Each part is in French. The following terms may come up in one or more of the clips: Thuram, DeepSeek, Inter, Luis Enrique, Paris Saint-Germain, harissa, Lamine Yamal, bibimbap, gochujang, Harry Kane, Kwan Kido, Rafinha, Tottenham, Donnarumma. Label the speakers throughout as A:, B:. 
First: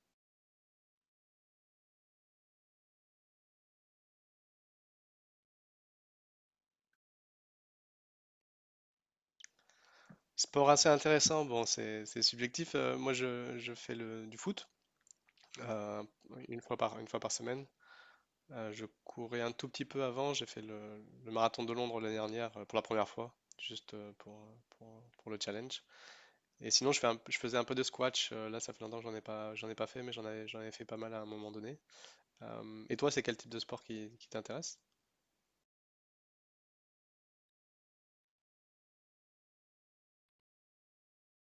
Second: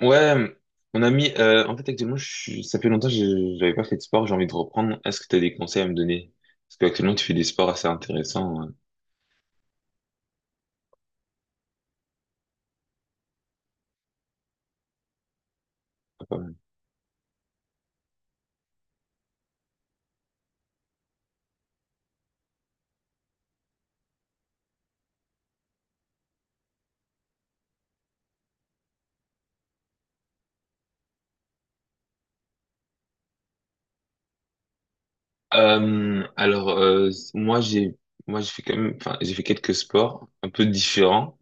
A: Ouais, on a mis. En fait, actuellement, ça fait longtemps que j'avais pas fait de sport, j'ai envie de reprendre. Est-ce que tu as des conseils à me donner? Parce qu'actuellement, tu fais des sports assez intéressants.
B: Sport assez intéressant, bon, c'est subjectif. Moi, je fais du foot euh,
A: Pas mal.
B: une fois une fois par semaine. Je courais un tout petit peu avant. J'ai fait le marathon de Londres l'année dernière pour la première fois, juste pour le challenge. Et sinon, je faisais un peu de squash. Là, ça fait longtemps que j'en ai pas fait, mais j'en avais fait pas mal à un moment donné. Et toi, c'est quel type de sport qui t'intéresse?
A: Euh, alors, euh, moi, j'ai moi, j'ai fait quand même. Enfin, j'ai fait quelques sports un peu différents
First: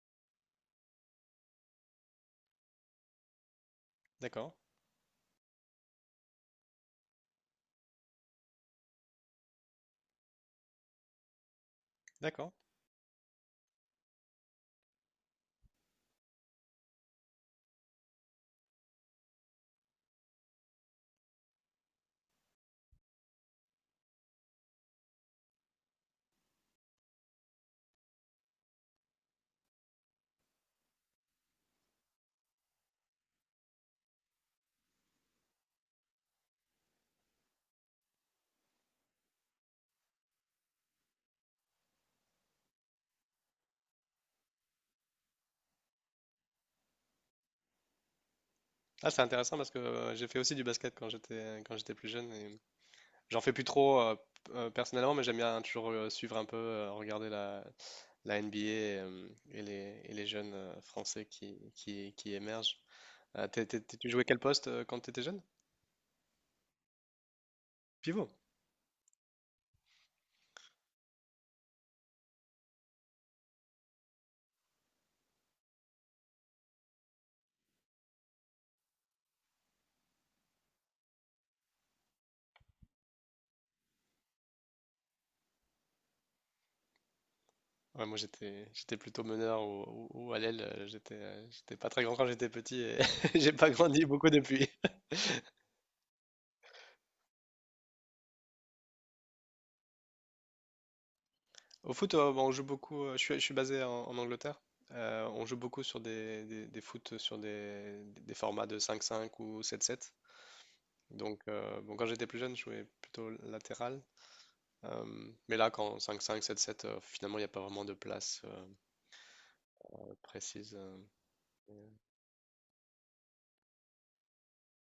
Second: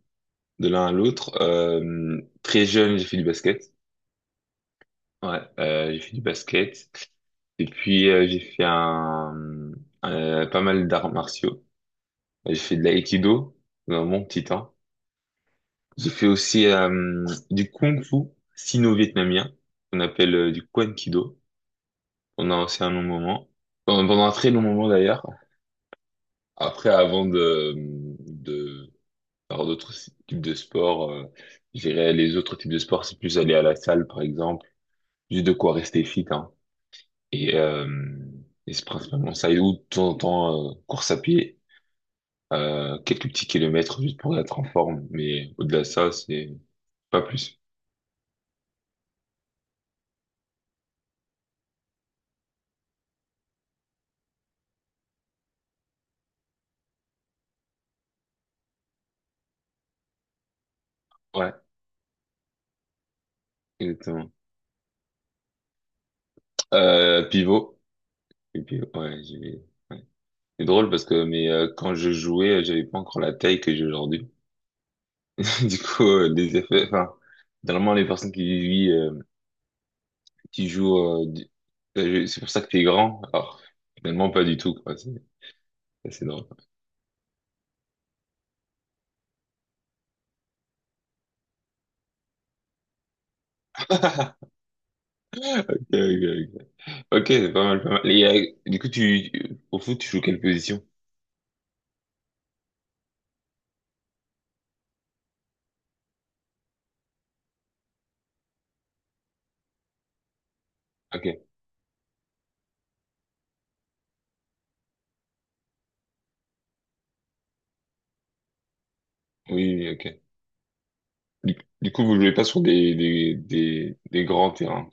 A: de l'un à l'autre. Très jeune, j'ai fait du basket.
B: D'accord,
A: Ouais, j'ai fait du basket. Et puis, j'ai fait pas mal d'arts martiaux.
B: d'accord.
A: J'ai fait de l'aïkido dans mon petit temps. J'ai fait aussi du kung fu sino-vietnamien, qu'on appelle du Kwan Kido, pendant aussi un long moment, pendant un très long moment d'ailleurs. Après, avant de faire d'autres types de sports, je dirais les autres types de sports, c'est plus aller à la salle par exemple, juste de quoi rester fit, hein. Et, euh, et c'est principalement ça, et ou de temps en temps, course à pied, quelques petits kilomètres juste pour être en forme, mais au-delà de ça, c'est pas plus.
B: Ah, c'est intéressant parce que j'ai fait aussi du basket quand j'étais plus jeune. J'en fais plus trop personnellement, mais j'aime bien toujours suivre un peu, regarder la NBA et les jeunes Français
A: Ouais,
B: qui émergent. Tu jouais
A: exactement.
B: quel poste quand tu étais jeune?
A: Pivot.
B: Pivot.
A: Et puis, ouais, j'ai... ouais. C'est drôle parce que mais quand je jouais, j'avais pas encore la taille que j'ai aujourd'hui. Du coup, les effets, enfin, normalement les personnes qui vivent, qui jouent, euh, du- c'est pour ça que t'es grand. Alors, finalement pas du tout, quoi. C'est drôle.
B: Ouais, moi j'étais plutôt meneur ou à l'aile. J'étais pas très grand quand j'étais petit et j'ai pas grandi beaucoup depuis.
A: Ok, ok, ok. Ok, c'est pas mal, pas mal. Et, du coup, tu au foot, tu joues quelle position?
B: Au foot, bon, on joue beaucoup. Je suis basé en Angleterre. On joue beaucoup sur des foot sur des formats de 5-5 ou 7-7.
A: Ok. Oui,
B: Donc, bon, quand j'étais plus jeune, je jouais plutôt latéral. Mais là, quand cinq cinq sept sept finalement, il n'y a pas vraiment de place
A: oui, oui, ok.
B: précise. euh.
A: Du, du coup, vous jouez pas sur des grands terrains.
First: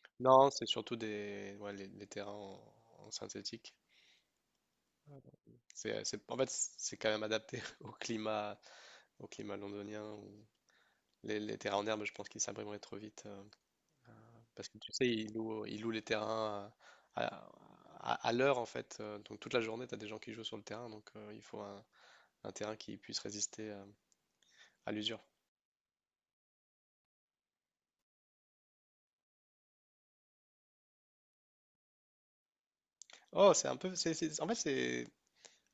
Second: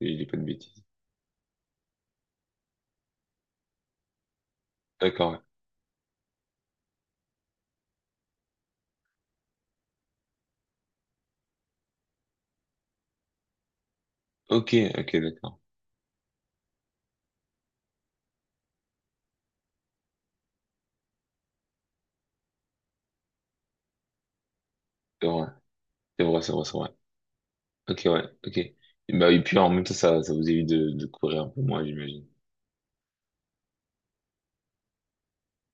A: Je dis pas de
B: Non, c'est
A: bêtises.
B: surtout ouais, les terrains en synthétique.
A: D'accord. Ouais.
B: En fait, c'est quand même adapté au climat, londonien, où les terrains en herbe, je pense qu'ils s'abîmeraient trop vite. Euh, Parce
A: Ok,
B: que tu sais,
A: ok,
B: ils
A: d'accord.
B: louent, ils louent les terrains à, à- à l'heure, en fait. Donc toute la journée, tu as des gens qui jouent sur le terrain. Donc il faut un terrain qui puisse résister à l'usure.
A: C'est vrai, c'est vrai, c'est vrai, c'est vrai. Ok, ouais, ok. Et, bah, et puis en même temps, ça vous évite de courir un peu moins, j'imagine.
B: Oh, c'est un peu. C'est- en fait, c'est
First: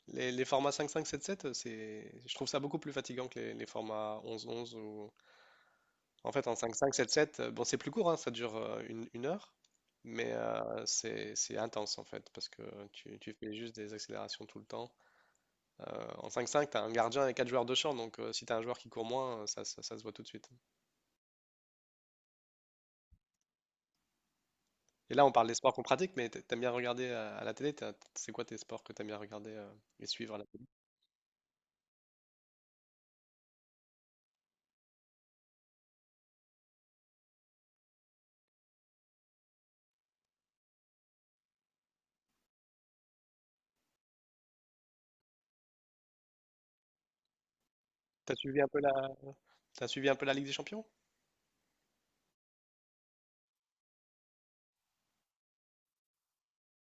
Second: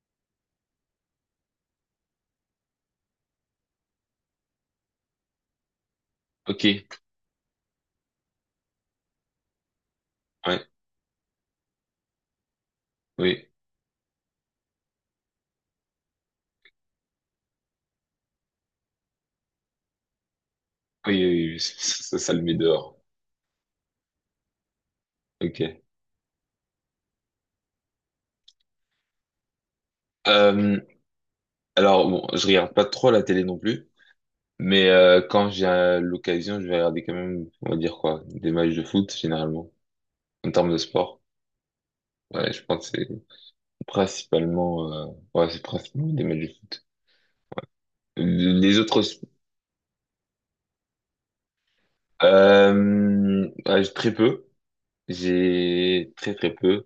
B: les formats cinq cinq sept sept. Je trouve ça beaucoup plus fatigant que les formats onze onze. En fait, en
A: Ok,
B: cinq cinq sept sept. Bon, c'est plus court, hein, ça dure une heure, mais
A: ouais,
B: c'est intense en fait, parce que tu
A: oui,
B: fais juste des accélérations tout le temps. En cinq cinq, tu as un gardien et quatre joueurs de champ, donc si tu as un joueur qui court moins, ça se voit tout de suite.
A: oui, oui, oui. Ça le met dehors.
B: Et là, on parle des
A: Ok.
B: sports qu'on pratique, mais t'aimes bien regarder à la télé, c'est quoi tes sports que t'aimes bien regarder et suivre à la télé?
A: Euh, bon, je regarde pas trop la télé non plus, mais quand j'ai l'occasion, je vais regarder quand même, on va dire quoi, des matchs de foot, généralement, en termes de sport. Ouais, je pense que c'est principalement, ouais, c'est principalement des matchs de foot. Euh,
B: T'as suivi un
A: Les
B: peu la,
A: autres, sp-
B: t'as suivi un peu la Ligue des Champions?
A: ouais, très peu. J'ai très très peu.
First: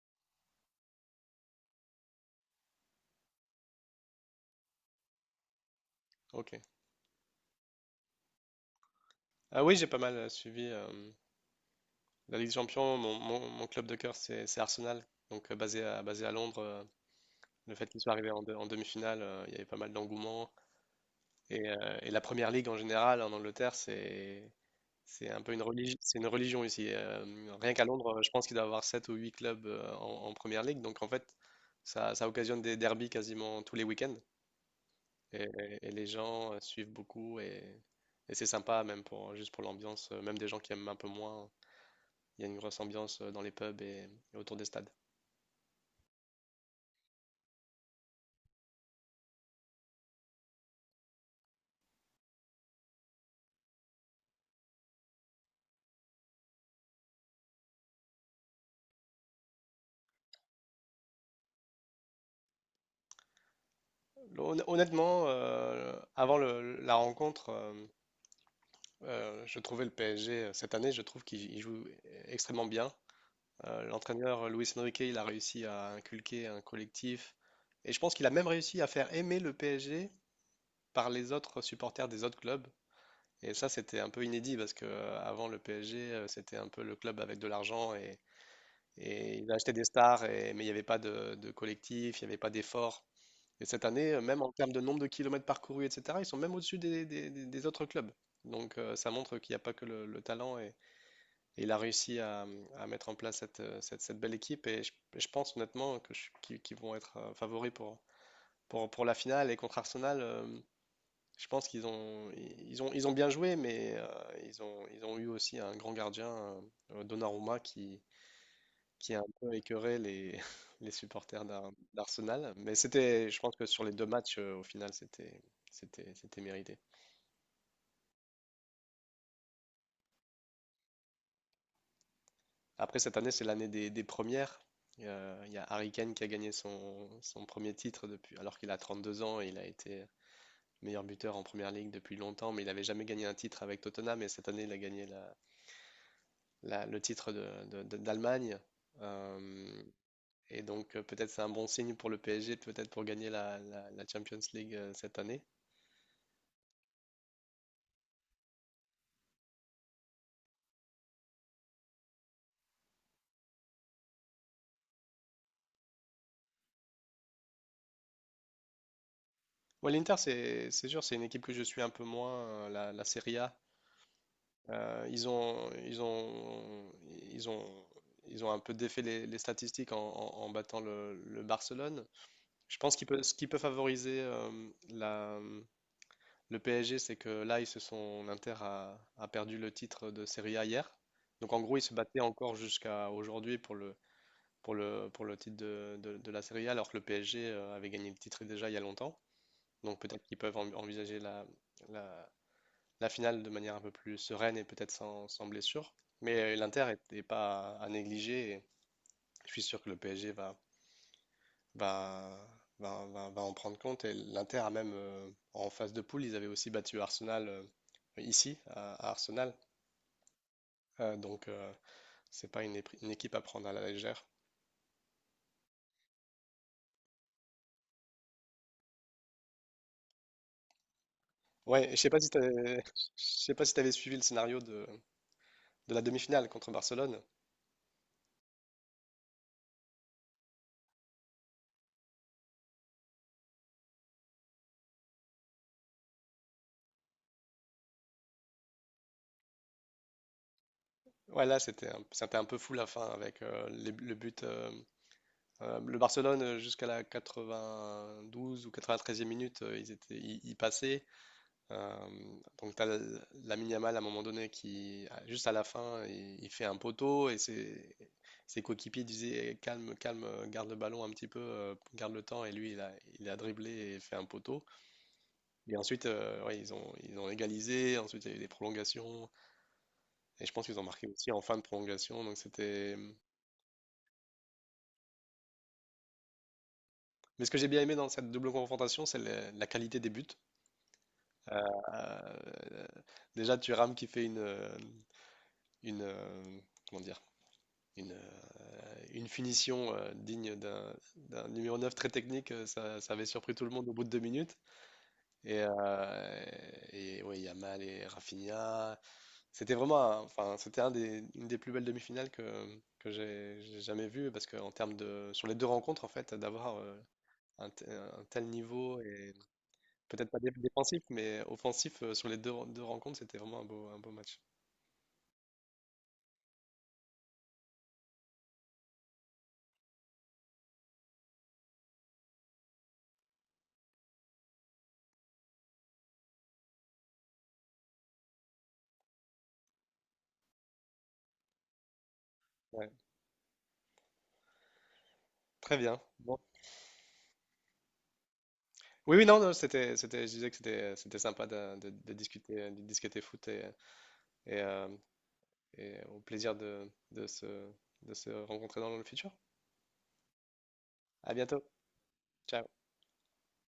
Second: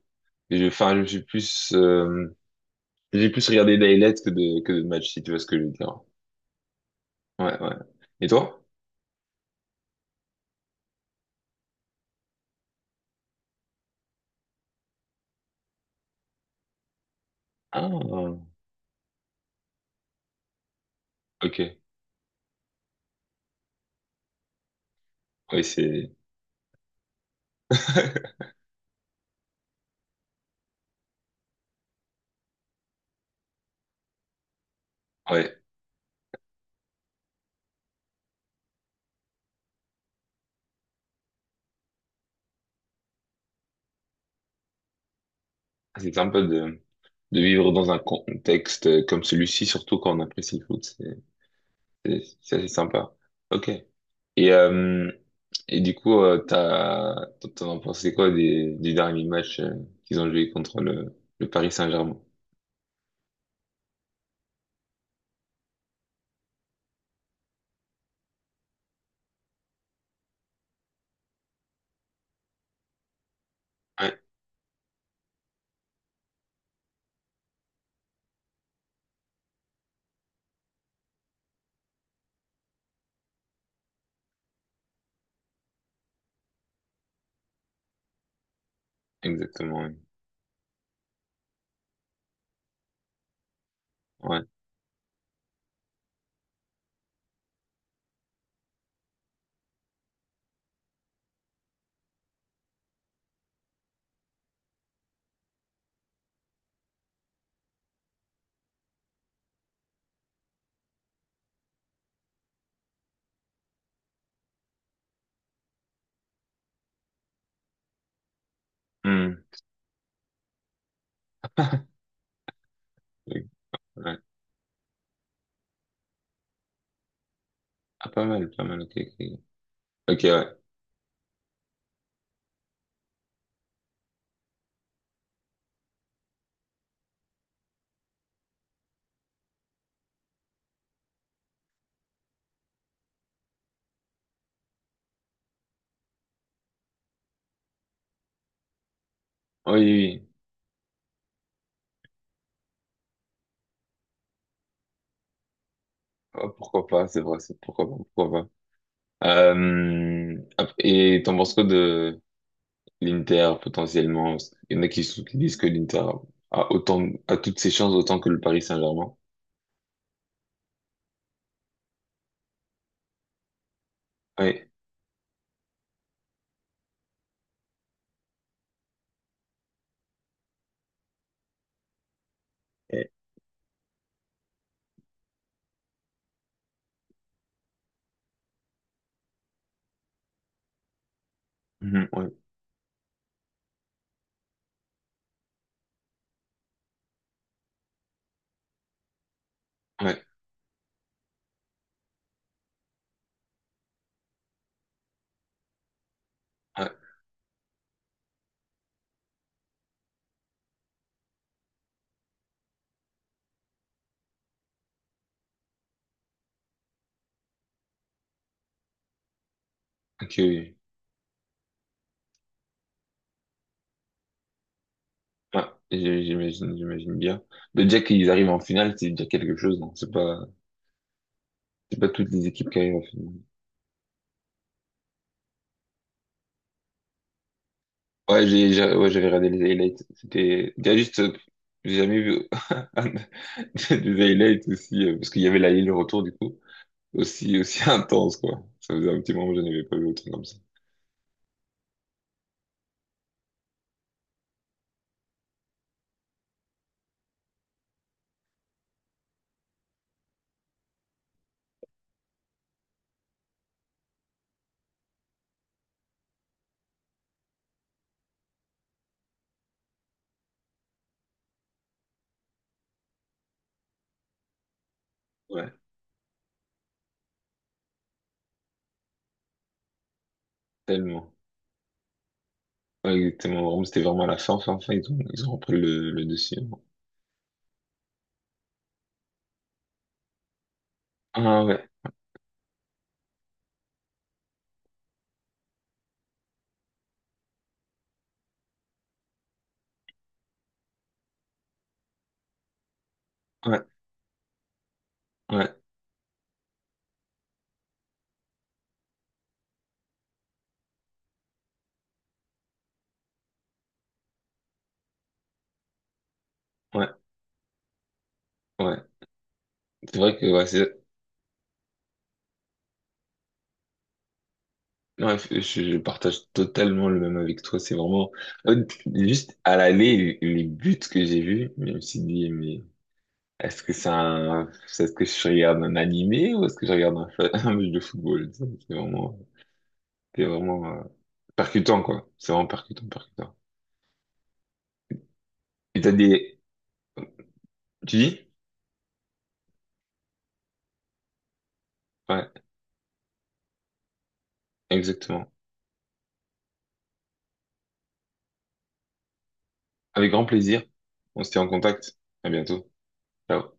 A: Enfin, je suis plus, j'ai plus regardé d'highlights que de matchs, si tu vois ce que je veux dire.
B: Ok.
A: Ouais, ouais. Et toi?
B: Ah oui, j'ai pas mal suivi la Ligue des Champions. Mon club de cœur, c'est Arsenal. Donc, basé à Londres, le fait qu'ils soient arrivés
A: Ah,
B: en demi-finale, il y avait pas mal d'engouement.
A: ok.
B: Et la Première Ligue, en général, en Angleterre, c'est un peu une
A: Oui,
B: religion,
A: c'est,
B: c'est une religion ici. Rien qu'à Londres, je pense qu'il doit y avoir 7 ou 8 clubs en Première Ligue. Donc, en fait, ça occasionne des derbies quasiment tous les week-ends. Et,
A: ouais,
B: et les gens suivent beaucoup. Et c'est sympa, même juste pour l'ambiance, même des gens qui aiment un peu moins. Il y a une grosse ambiance dans les pubs et autour des stades.
A: c'est sympa de vivre dans un contexte comme celui-ci, surtout quand on apprécie le foot. C'est assez sympa. Ok. Et euh, et du coup, t'as t'en as pensé quoi des du dernier match qu'ils ont joué contre le Paris Saint-Germain?
B: Honnêtement, avant la rencontre, je trouvais le PSG cette année, je trouve qu'il joue extrêmement bien.
A: Ouais,
B: L'entraîneur Luis Enrique, il a réussi à inculquer un collectif et je pense qu'il a même réussi à faire aimer le PSG par les autres supporters des autres clubs. Et ça, c'était un peu inédit parce que avant le PSG, c'était un peu le club avec de l'argent et ils achetaient
A: exactement.
B: des
A: Ouais.
B: stars, mais il n'y avait pas de collectif, il n'y avait pas d'effort. Et cette année, même
A: Ouais.
B: en termes de nombre de kilomètres parcourus, etc., ils sont même au-dessus des autres clubs. Donc ça montre qu'il n'y a pas que le talent et il a réussi à mettre en place cette belle équipe et et je pense honnêtement que je- qu'ils qu'ils vont être favoris pour la finale et contre Arsenal, je pense qu'ils ont bien joué mais ils ont eu aussi un grand gardien, Donnarumma, qui a un
A: Hmm.
B: peu écœuré les, les supporters d'Ar-
A: Ouais.
B: d'Arsenal. Mais je pense que sur les deux matchs, au final, c'était mérité.
A: Ah, pas mal, pas mal, ok, ok. Ok, ouais.
B: Après, cette année, c'est l'année des premières. Il y a Harry Kane qui a gagné son premier titre depuis, alors qu'il a 32 ans et il a été meilleur buteur en première ligue depuis longtemps, mais il n'avait jamais gagné un titre avec Tottenham. Et cette année, il a gagné le titre d'Allemagne.
A: Oui,
B: Euh,
A: oui.
B: et donc, peut-être c'est un bon signe pour le PSG, peut-être pour gagner la Champions League cette année.
A: Oui. Oh, pourquoi pas, c'est vrai, c'est pourquoi pas, pourquoi pas. Et t'en penses quoi de l'Inter, potentiellement? Il y en a qui, sou- qui disent que l'Inter a autant, a toutes ses chances autant que le Paris Saint-Germain.
B: Ouais, l'Inter, c'est sûr, c'est une équipe que je suis un peu moins, la Serie A.
A: Ouais.
B: Ils ont, ils ont, ils ont, ils ont un peu défait les statistiques en battant le Barcelone. Je pense
A: Ouais.
B: ce qui peut favoriser la, le PSG, c'est que là, l'Inter a perdu le titre de Serie A hier. Donc en gros, ils se
A: Mhm,
B: battaient
A: ouais,
B: encore jusqu'à aujourd'hui pour le titre de la Serie A, alors que le PSG avait gagné le titre déjà il y a longtemps. Donc peut-être
A: ouais,
B: qu'ils peuvent envisager la la, la finale de manière un peu plus sereine et peut-être sans blessure. Mais
A: ouais.
B: l'Inter n'est pas à négliger et je suis sûr que le PSG va, va en prendre compte. Et l'Inter a même, en phase de poule, ils avaient aussi battu Arsenal ici, à Arsenal.
A: Ok, oui.
B: Donc, c'est pas une équipe à prendre à la légère.
A: Ouais, j'imagine, j'imagine bien. Mais déjà qu'ils arrivent en finale, c'est déjà quelque chose, non?
B: Ouais, et je
A: C'est
B: sais
A: pas
B: pas si
A: toutes
B: tu
A: les équipes qui
B: je
A: arrivent en finale.
B: sais pas si t'avais suivi le scénario de la demi-finale contre Barcelone.
A: Ouais, ouais, j'avais regardé les highlights. C'était, il y a juste, j'ai jamais vu un- des highlights aussi, parce qu'il y avait la le retour du coup, aussi intense, quoi. Ça faisait un petit moment que je n'avais pas vu autant comme ça.
B: Ouais, là, c'était un peu fou la fin avec le but. Le Barcelone, jusqu'à la 92 ou 93e minute, ils passaient. Euh, donc, tu as Lamine Yamal à un moment donné qui, juste à la fin, il fait un poteau et ses coéquipiers disaient eh, calme, calme, garde le ballon un petit peu, garde le temps. Et lui, il a dribblé et fait un poteau.
A: Ouais,
B: Et ensuite, ouais, ils ont égalisé. Ensuite, il y a eu des prolongations. Et je pense qu'ils ont marqué aussi
A: tellement.
B: en fin de prolongation. Donc, c'était.
A: Ouais, exactement. Vraiment, c'était vraiment à la fin, fin, fin, ils ont repris le dessus.
B: Mais ce que j'ai bien aimé dans cette double confrontation, c'est la qualité des buts. Euh,
A: Ah ouais,
B: euh, Déjà, Thuram qui fait une, euh, comment dire, une, euh, une finition digne d'un numéro 9 très technique, ça avait surpris tout le
A: ouais,
B: monde au bout de 2 minutes. Et,
A: ouais,
B: euh, et ouais, Yamal et Rafinha, c'était vraiment enfin, c'était une des plus belles demi-finales que j'ai jamais vues, parce que en termes sur les deux rencontres, en fait, d'avoir euh,
A: ouais,
B: un, te- un tel niveau,
A: ouais.
B: et
A: C'est
B: peut-être
A: vrai
B: pas
A: que,
B: dé-
A: ouais, c'est,
B: défensif, mais offensif sur les deux rencontres, c'était vraiment un beau match.
A: ouais, je partage totalement le même avec toi. C'est vraiment, euh, juste à l'aller, les buts que j'ai vus, même mais Est-ce que c'est un... Est-ce que je regarde un animé ou est-ce que je regarde un match de football? Ça, c'est vraiment, c'est vraiment percutant, quoi. C'est vraiment
B: Ouais,
A: percutant, percutant.
B: très bien.
A: Et t'as
B: Bon.
A: des... Tu dis?
B: Oui, oui, non, non, je disais que c'était sympa de, de- de
A: Ouais,
B: discuter, de discuter foot et, euh,
A: exactement.
B: et au plaisir de se rencontrer dans le futur.
A: Avec grand plaisir.
B: À
A: On se
B: bientôt.
A: tient en contact. À
B: Ciao.
A: bientôt. Ciao.